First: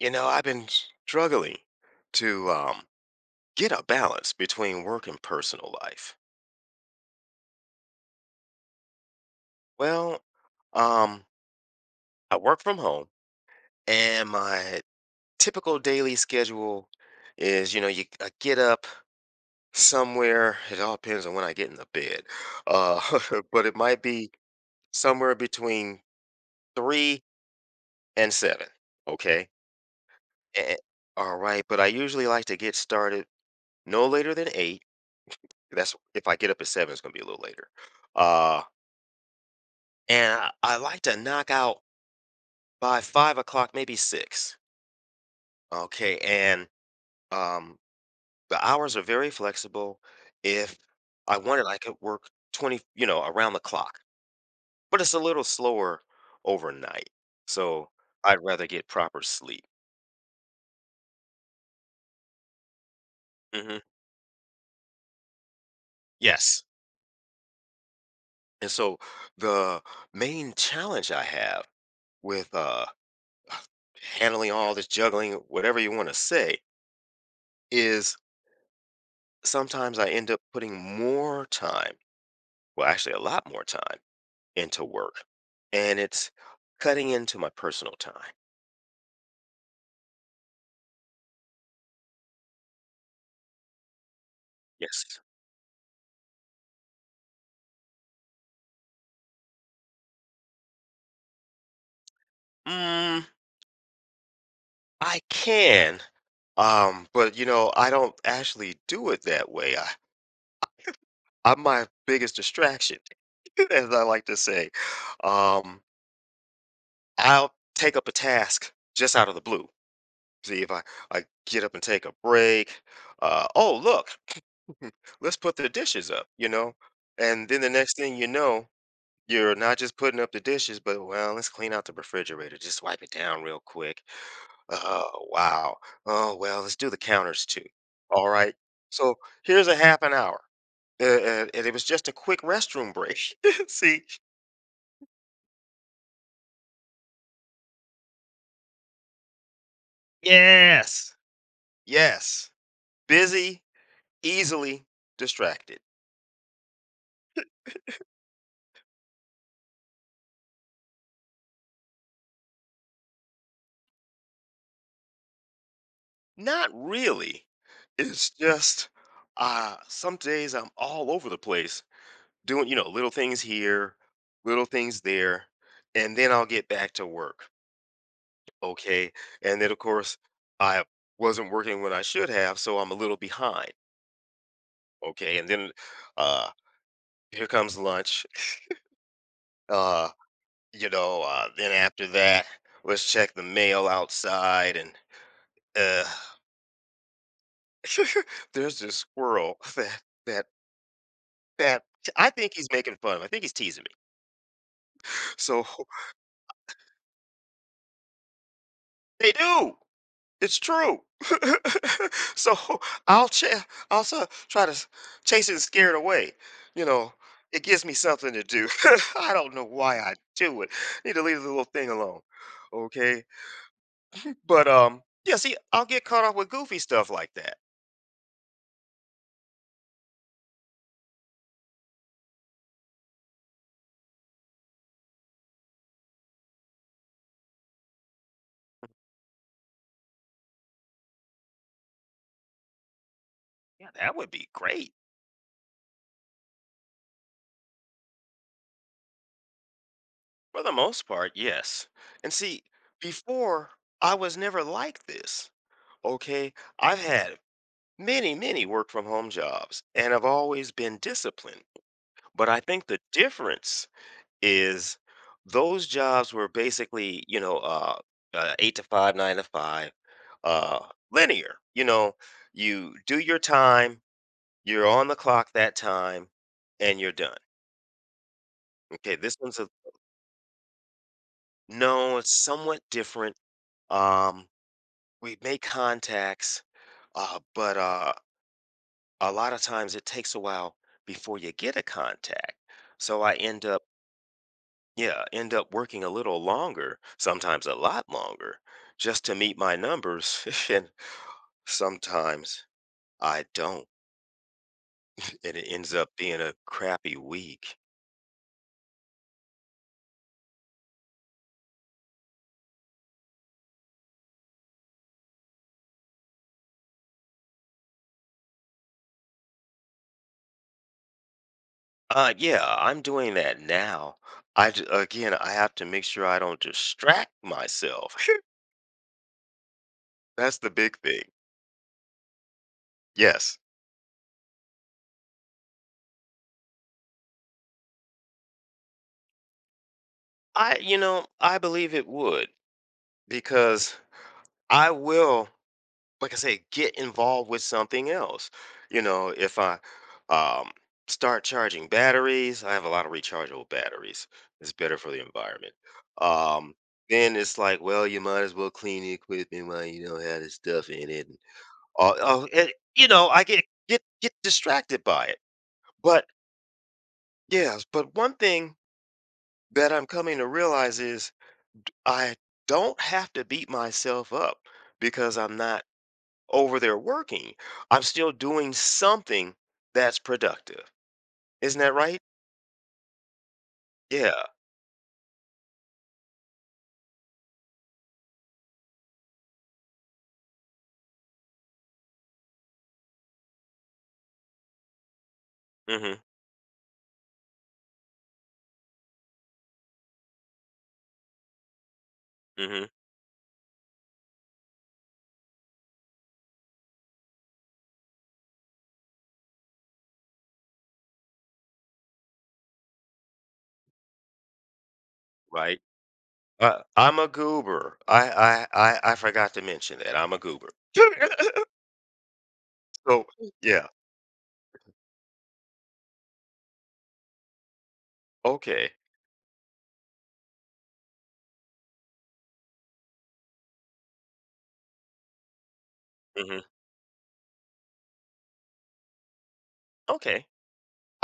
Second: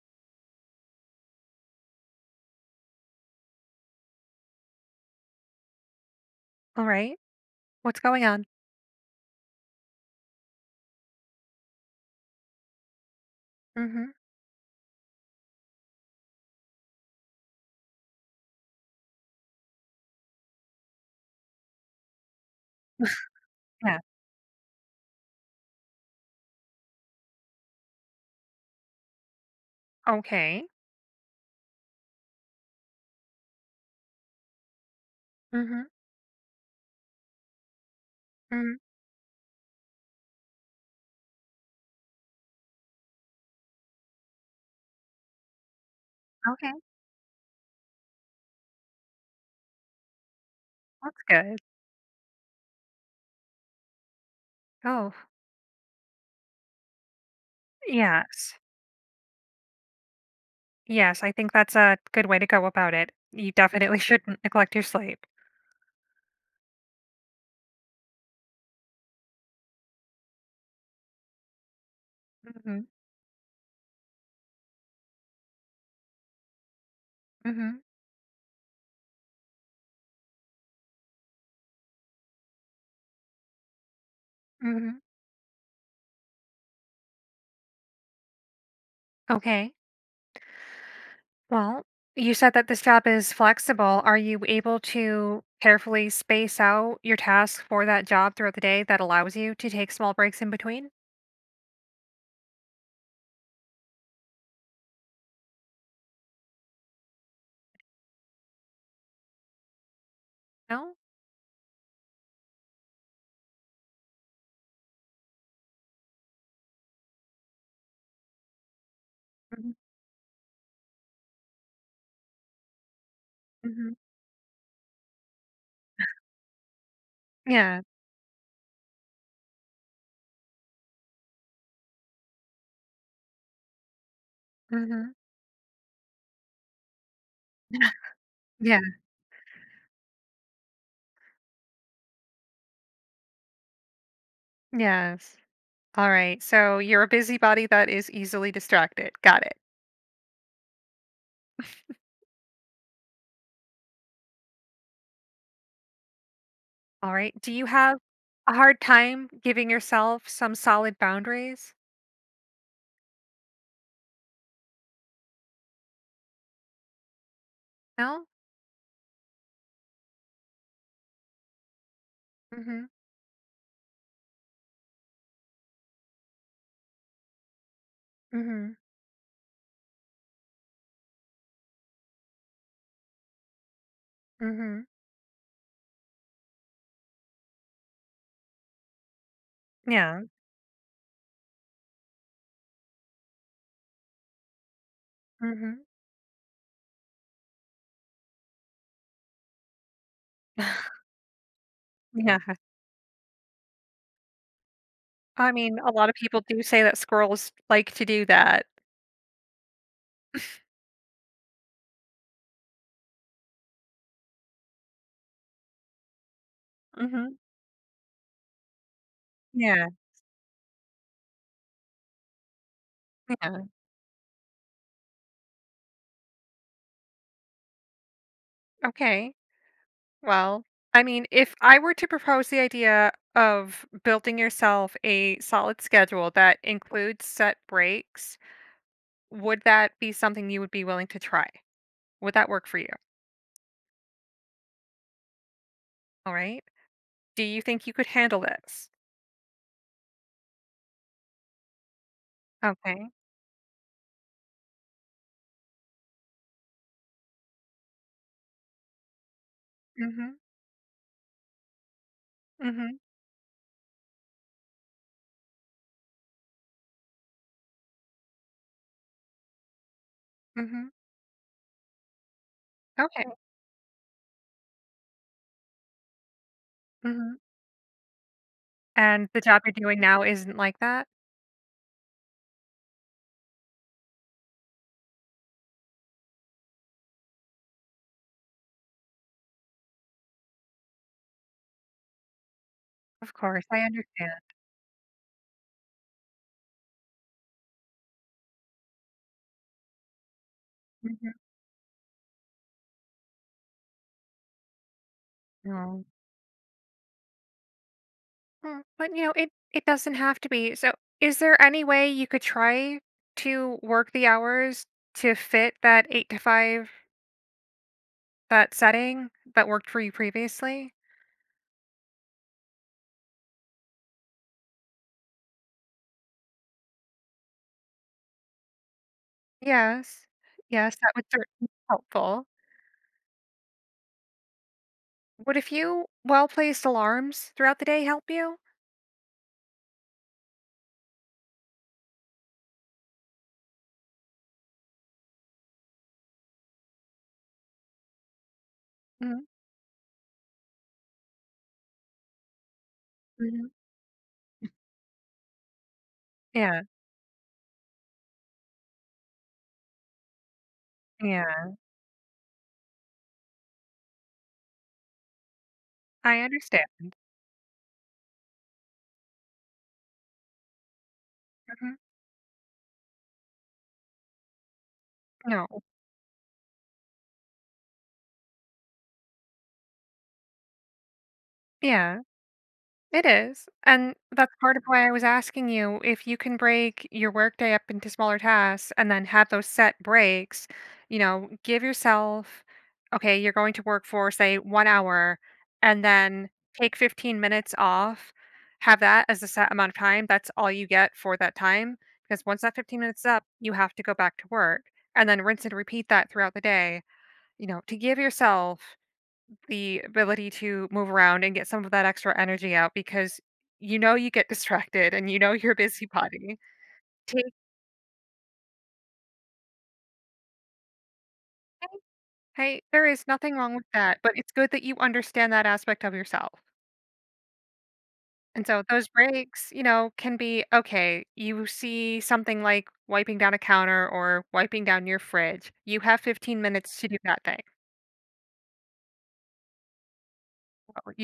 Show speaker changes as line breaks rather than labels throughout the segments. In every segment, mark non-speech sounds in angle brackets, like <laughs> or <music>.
I've been struggling to get a balance between work and personal life.
All right. What's going on?
Well, um, I work from home,
Mhm.
and my typical daily schedule is, you know, you I get up somewhere. It all depends on when I get in the bed, uh, <laughs> but it
Yeah.
might be somewhere between 3 and 7. Okay.
Okay.
Eh, all right. But I usually like to get started no later than 8.
Mhm.
That's if I get up at 7, it's gonna be a little later. Uh,
Mhm.
and I like to knock out by 5 o'clock, maybe 6. Okay, and
Okay.
um, the hours are very flexible. If
That's
I
good.
wanted, I could work 20, around the clock, but it's
Oh,
a little slower overnight. So I'd
yes.
rather get proper sleep.
Yes, I think that's a good way to go about it. You
Hmm.
definitely <laughs> shouldn't neglect your sleep.
Yes, and so the main challenge I have with
Mhm.
handling all this juggling, whatever you want to say,
Mhm.
is sometimes I end up putting more time, well, actually a lot more time into
Mhm.
work, and it's cutting into my personal time.
Okay. Well, you said that this job is flexible. Are you able
Yes.
to carefully space out your tasks for that job throughout the day that allows you to take small breaks in between?
Mm, I can, but I don't actually do it that way.
No.
I'm my biggest distraction, <laughs> as I like to say. Um, I'll take up a task just out of the blue.
Mhm.
See if I get up and take a break. Oh,
Mhm.
look, <laughs> let's put the dishes up, you know? And then the
Yeah.
next thing you know, you're not just putting up the dishes, but, well, let's clean out the refrigerator. Just wipe it down real quick.
Mhm.
Oh, wow. Oh, well, let's do the counters too.
<laughs>
All right.
yeah.
So here's a half an hour. And it was just a quick restroom break. <laughs> See.
Yes. All right, so you're a busybody that is easily distracted. Got it.
Yes. Yes, busy, easily distracted.
All right. Do you have a hard time giving yourself some solid boundaries?
Not really.
No?
It's just some days I'm all over the place doing,
Mm-hmm.
little things here, little things there, and then I'll get back to work.
Mm-hmm.
Okay. And then, of course, I wasn't working when I should have, so I'm a little behind.
Mm-hmm.
Okay. And then uh, here comes lunch. <laughs> Uh,
Yeah.
then after that, let's check the mail outside. And
Mm-hmm.
uh, <laughs> there's this squirrel <laughs> that,
<laughs>
that I
yeah.
think he's making fun of. I think he's teasing me.
I
So
mean, a lot of people do say that squirrels like to do that.
<laughs> they do. It's true. <laughs> So I'll cha- I'll s- try to s- chase it and scare it away. You know,
Mm-hmm.
it gives me something to do. <laughs> I don't know
Yeah.
why I do it. Need to leave the little thing alone. Okay.
Yeah.
But yeah. See, I'll get caught up with goofy stuff like that.
Okay. Well, I mean, if I were to propose the idea of building yourself a solid schedule that includes set breaks, would that be something you would be willing to try? Would that work for you?
Yeah, that would be great
All right. Do you think you could handle this?
for the most part. Yes. And see,
Okay.
before I was never like this. Okay. I've had many, many work from home jobs, and I've
Mhm.
always been disciplined. But I think
Mhm.
the difference is those jobs were basically, 8 to 5, 9 to 5, uh,
Mhm.
linear. You do
Okay.
your time, you're on the clock that time, and you're
Mhm.
done. Okay,
And
this
the
one's
job
a—
you're doing now isn't like that?
no, it's somewhat different. Um, we make contacts, but a lot of times it takes a while before you get a contact. So I
Of
end
course, I
up,
understand.
yeah, end up working a little longer, sometimes a lot longer, just to meet my numbers. <laughs> And
Mhm.
sometimes I don't, and it ends
No.
up being a crappy week.
Mm, but you know, it doesn't have to be. So, is there any way you could try to work the hours to fit that 8 to 5, that setting that worked for you previously?
Yeah, I'm doing that now. I again, I have to make sure I don't distract myself.
Yes.
<laughs> That's the
Yes,
big
that
thing.
would certainly be helpful.
Yes.
Would a few well-placed alarms throughout the day help you?
I believe it would because I will, like I say, get involved with something else. You know,
Mhm,
if I um, start charging batteries, I have a lot of rechargeable
mhm.
batteries. It's better for the environment. Um,
Yeah,
then it's like, well, you might as well clean the equipment while you don't have the stuff in it. And
yeah,
all, oh, and, you know, I get distracted by it. But
I understand.
yes, but one thing that I'm coming to realize is
Mhm,
I don't have to beat myself up because I'm
no,
not over there working, I'm still doing something that's productive. Isn't that right?
yeah. It is, and
Yeah.
that's part of why I was asking you if you can break your workday up into smaller tasks and then have those set breaks. You know, give yourself, okay, you're going to work for, say, 1 hour, and
Mhm.
then take 15 minutes off, have that as a set amount of time, that's all you get for that time, because once that
Mhm.
15 minutes is up, you have to go back to work, and then rinse and repeat that throughout the day, you know, to give yourself the ability to move around and get some of that extra energy out, because you know you get <laughs> distracted and you know you're a
Right.
busybody.
I'm a
Take
goober. I forgot to mention that I'm a goober. <laughs>
Hey, there
So
is nothing wrong with
yeah.
that, but it's good that you understand that aspect of yourself. And so
Okay.
those breaks, you know, can be okay. You see something like wiping down a counter or wiping down your fridge. You have
Hmm.
15 minutes to do that thing.
Okay.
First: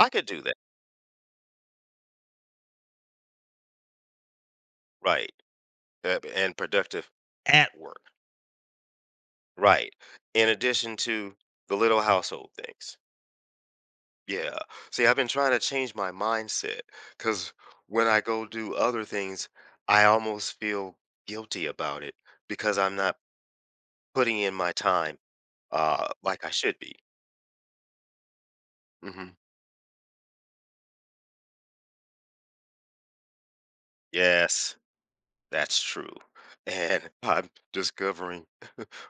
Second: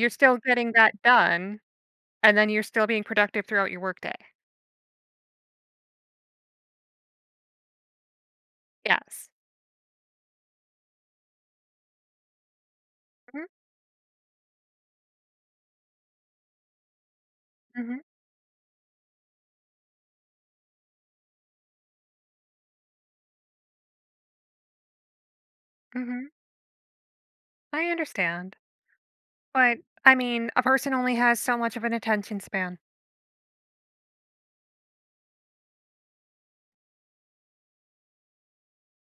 I could
still
do that.
getting that done, and then you're still being productive throughout your workday.
Right. And productive at work.
Yes.
Right. In addition to the little household things.
Hmm.
Yeah. See, I've been trying to change my mindset because
Hmm.
when I go do other things, I almost feel guilty about it because I'm not putting in my time
Hmm.
like I should be.
I understand.
Hmm.
But I mean, a person only has so much of an attention span.
Yes, that's true. And <laughs> I'm discovering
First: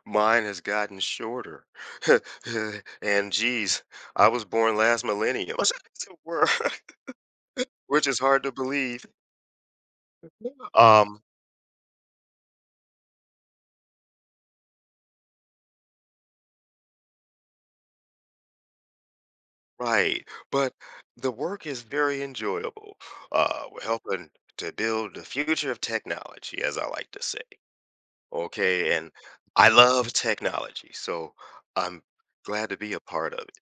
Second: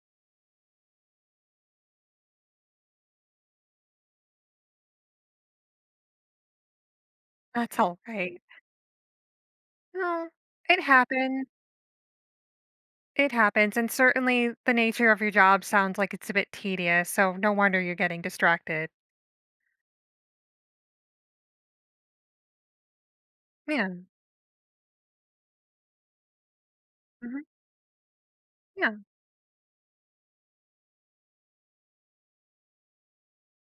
mine has gotten shorter. <laughs> And geez, I was born last millennium, <laughs>
That's all
which is
right.
hard to believe.
No,
<laughs>
it
Um,
happened. It happens. And certainly the nature of your job sounds like it's a bit tedious. So no wonder you're getting distracted.
right, but the work is very enjoyable. We're
Yeah.
helping to build the future of technology, as I like to say.
Mhm,
Okay,
yeah.
and I love technology, so I'm glad to be a part of it.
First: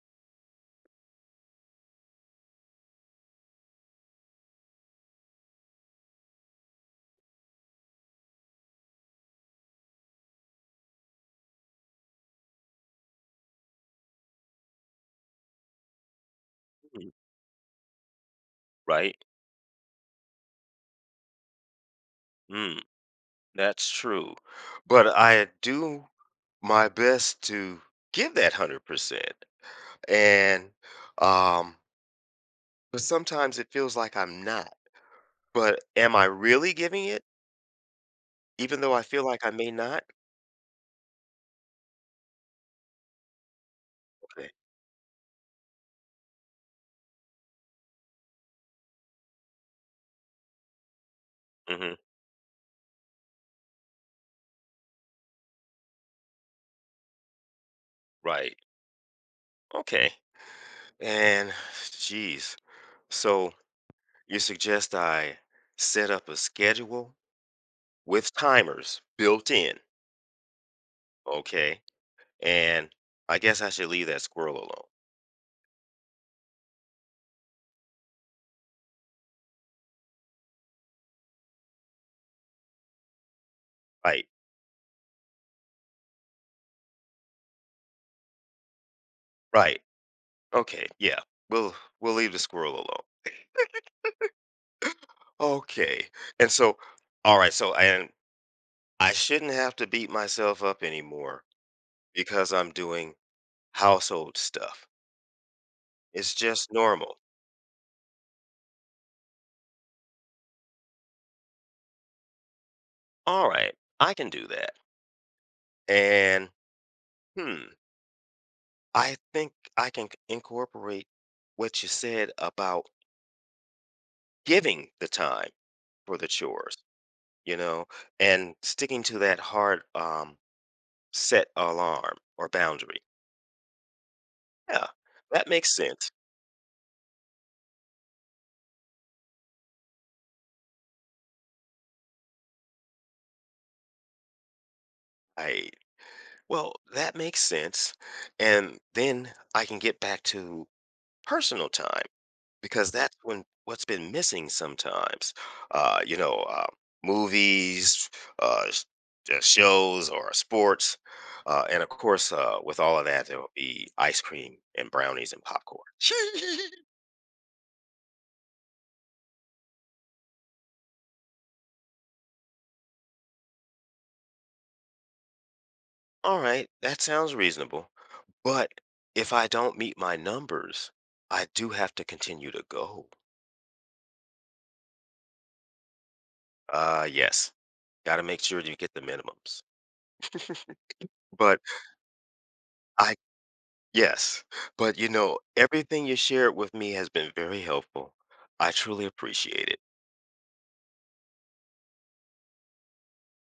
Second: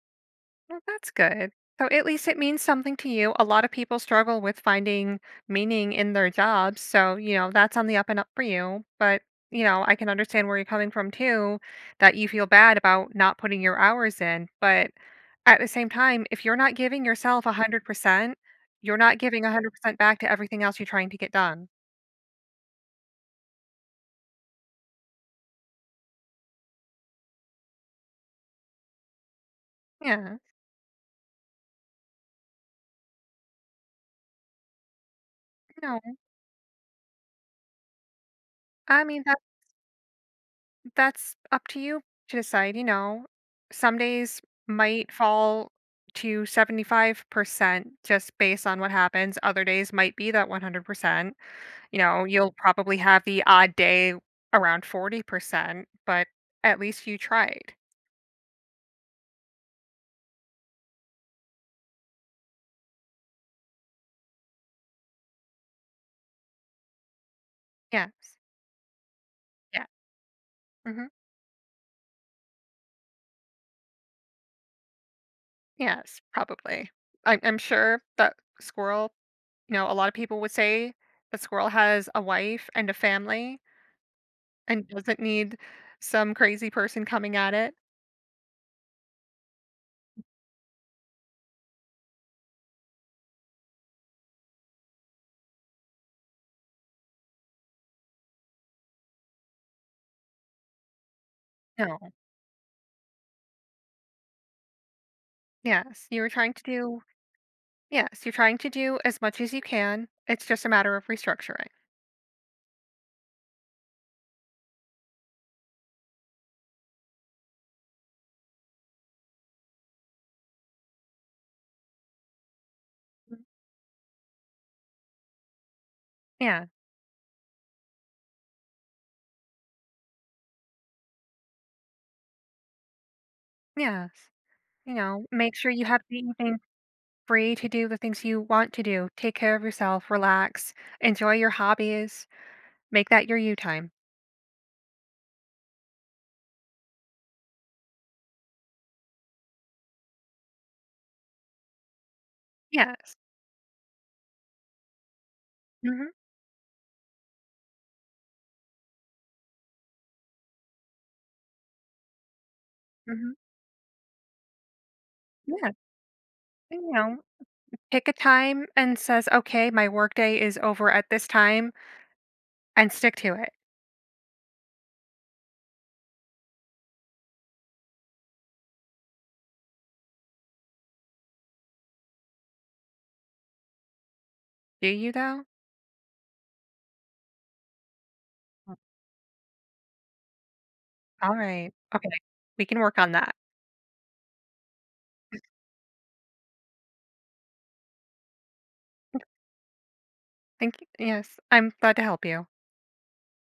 Well, that's good. So at least it means something to you. A lot of people struggle with finding meaning in their jobs. So, you know, that's on the up and up for you. But, you know, I can understand where you're coming from too, that you feel bad about not putting your hours in. But at the same time, if you're not giving
Mm.
yourself 100%, you're
Right?
not giving 100% back to everything else you're trying to get done.
Mm, that's true. But I do my best to give that 100%.
Yeah.
And um but sometimes it feels like I'm not. But
No.
am I really giving it even though I
I mean,
feel like I may not?
that's up to you to decide, you know. Some days might fall to 75% just based on what happens. Other days might be that 100%.
Okay.
You know, you'll probably have the odd day around 40%, but at least you tried.
Right. Okay. And geez. So you suggest I set up a schedule with
Yes.
timers built in.
Yeah. Hmm.
Okay. And I guess I should leave that squirrel alone.
Yes, probably. I'm sure that squirrel, you know, a lot of people would say that squirrel has a wife and a family
Right.
and doesn't need some crazy person coming at it.
Right. Okay. Yeah. We'll we'll leave the squirrel alone. Okay. And so, all right, so, and I shouldn't have to beat myself up anymore
No.
because I'm doing household stuff.
Yes, you were
It's
trying to
just
do
normal.
yes, you're trying to do as much as you can. It's just a matter of restructuring.
All right. I can do that. And hmm. I think I can incorporate what you said about
Mhm.
giving the time for the
Yeah,
chores, you know, and sticking to that hard, set alarm or boundary.
yes.
Yeah,
You know,
that
make sure
makes
you have
sense.
the evening free to do the things you want to do. Take care of yourself, relax, enjoy your hobbies, make that your you time.
I well, that makes sense, and then I can get back to personal time because that's
Yes.
when what's been missing sometimes. uh you
Hmm.
know uh, Movies, uh sh- shows or sports, and of course with all of that
Hmm.
there will be ice cream and brownies and
Yeah.
popcorn.
You know, pick a time and says, okay, my workday is over at this time and stick to it.
<laughs> All right, that sounds reasonable, but if I don't meet my numbers, I do have to continue to go.
Do you though?
Yes, got to make sure you get the minimums.
All
<laughs> But
right. Okay. We can work on
I
that.
yes, but, everything you shared with me has been very helpful. I truly appreciate it.
Thank you. Yes. I'm glad to help you.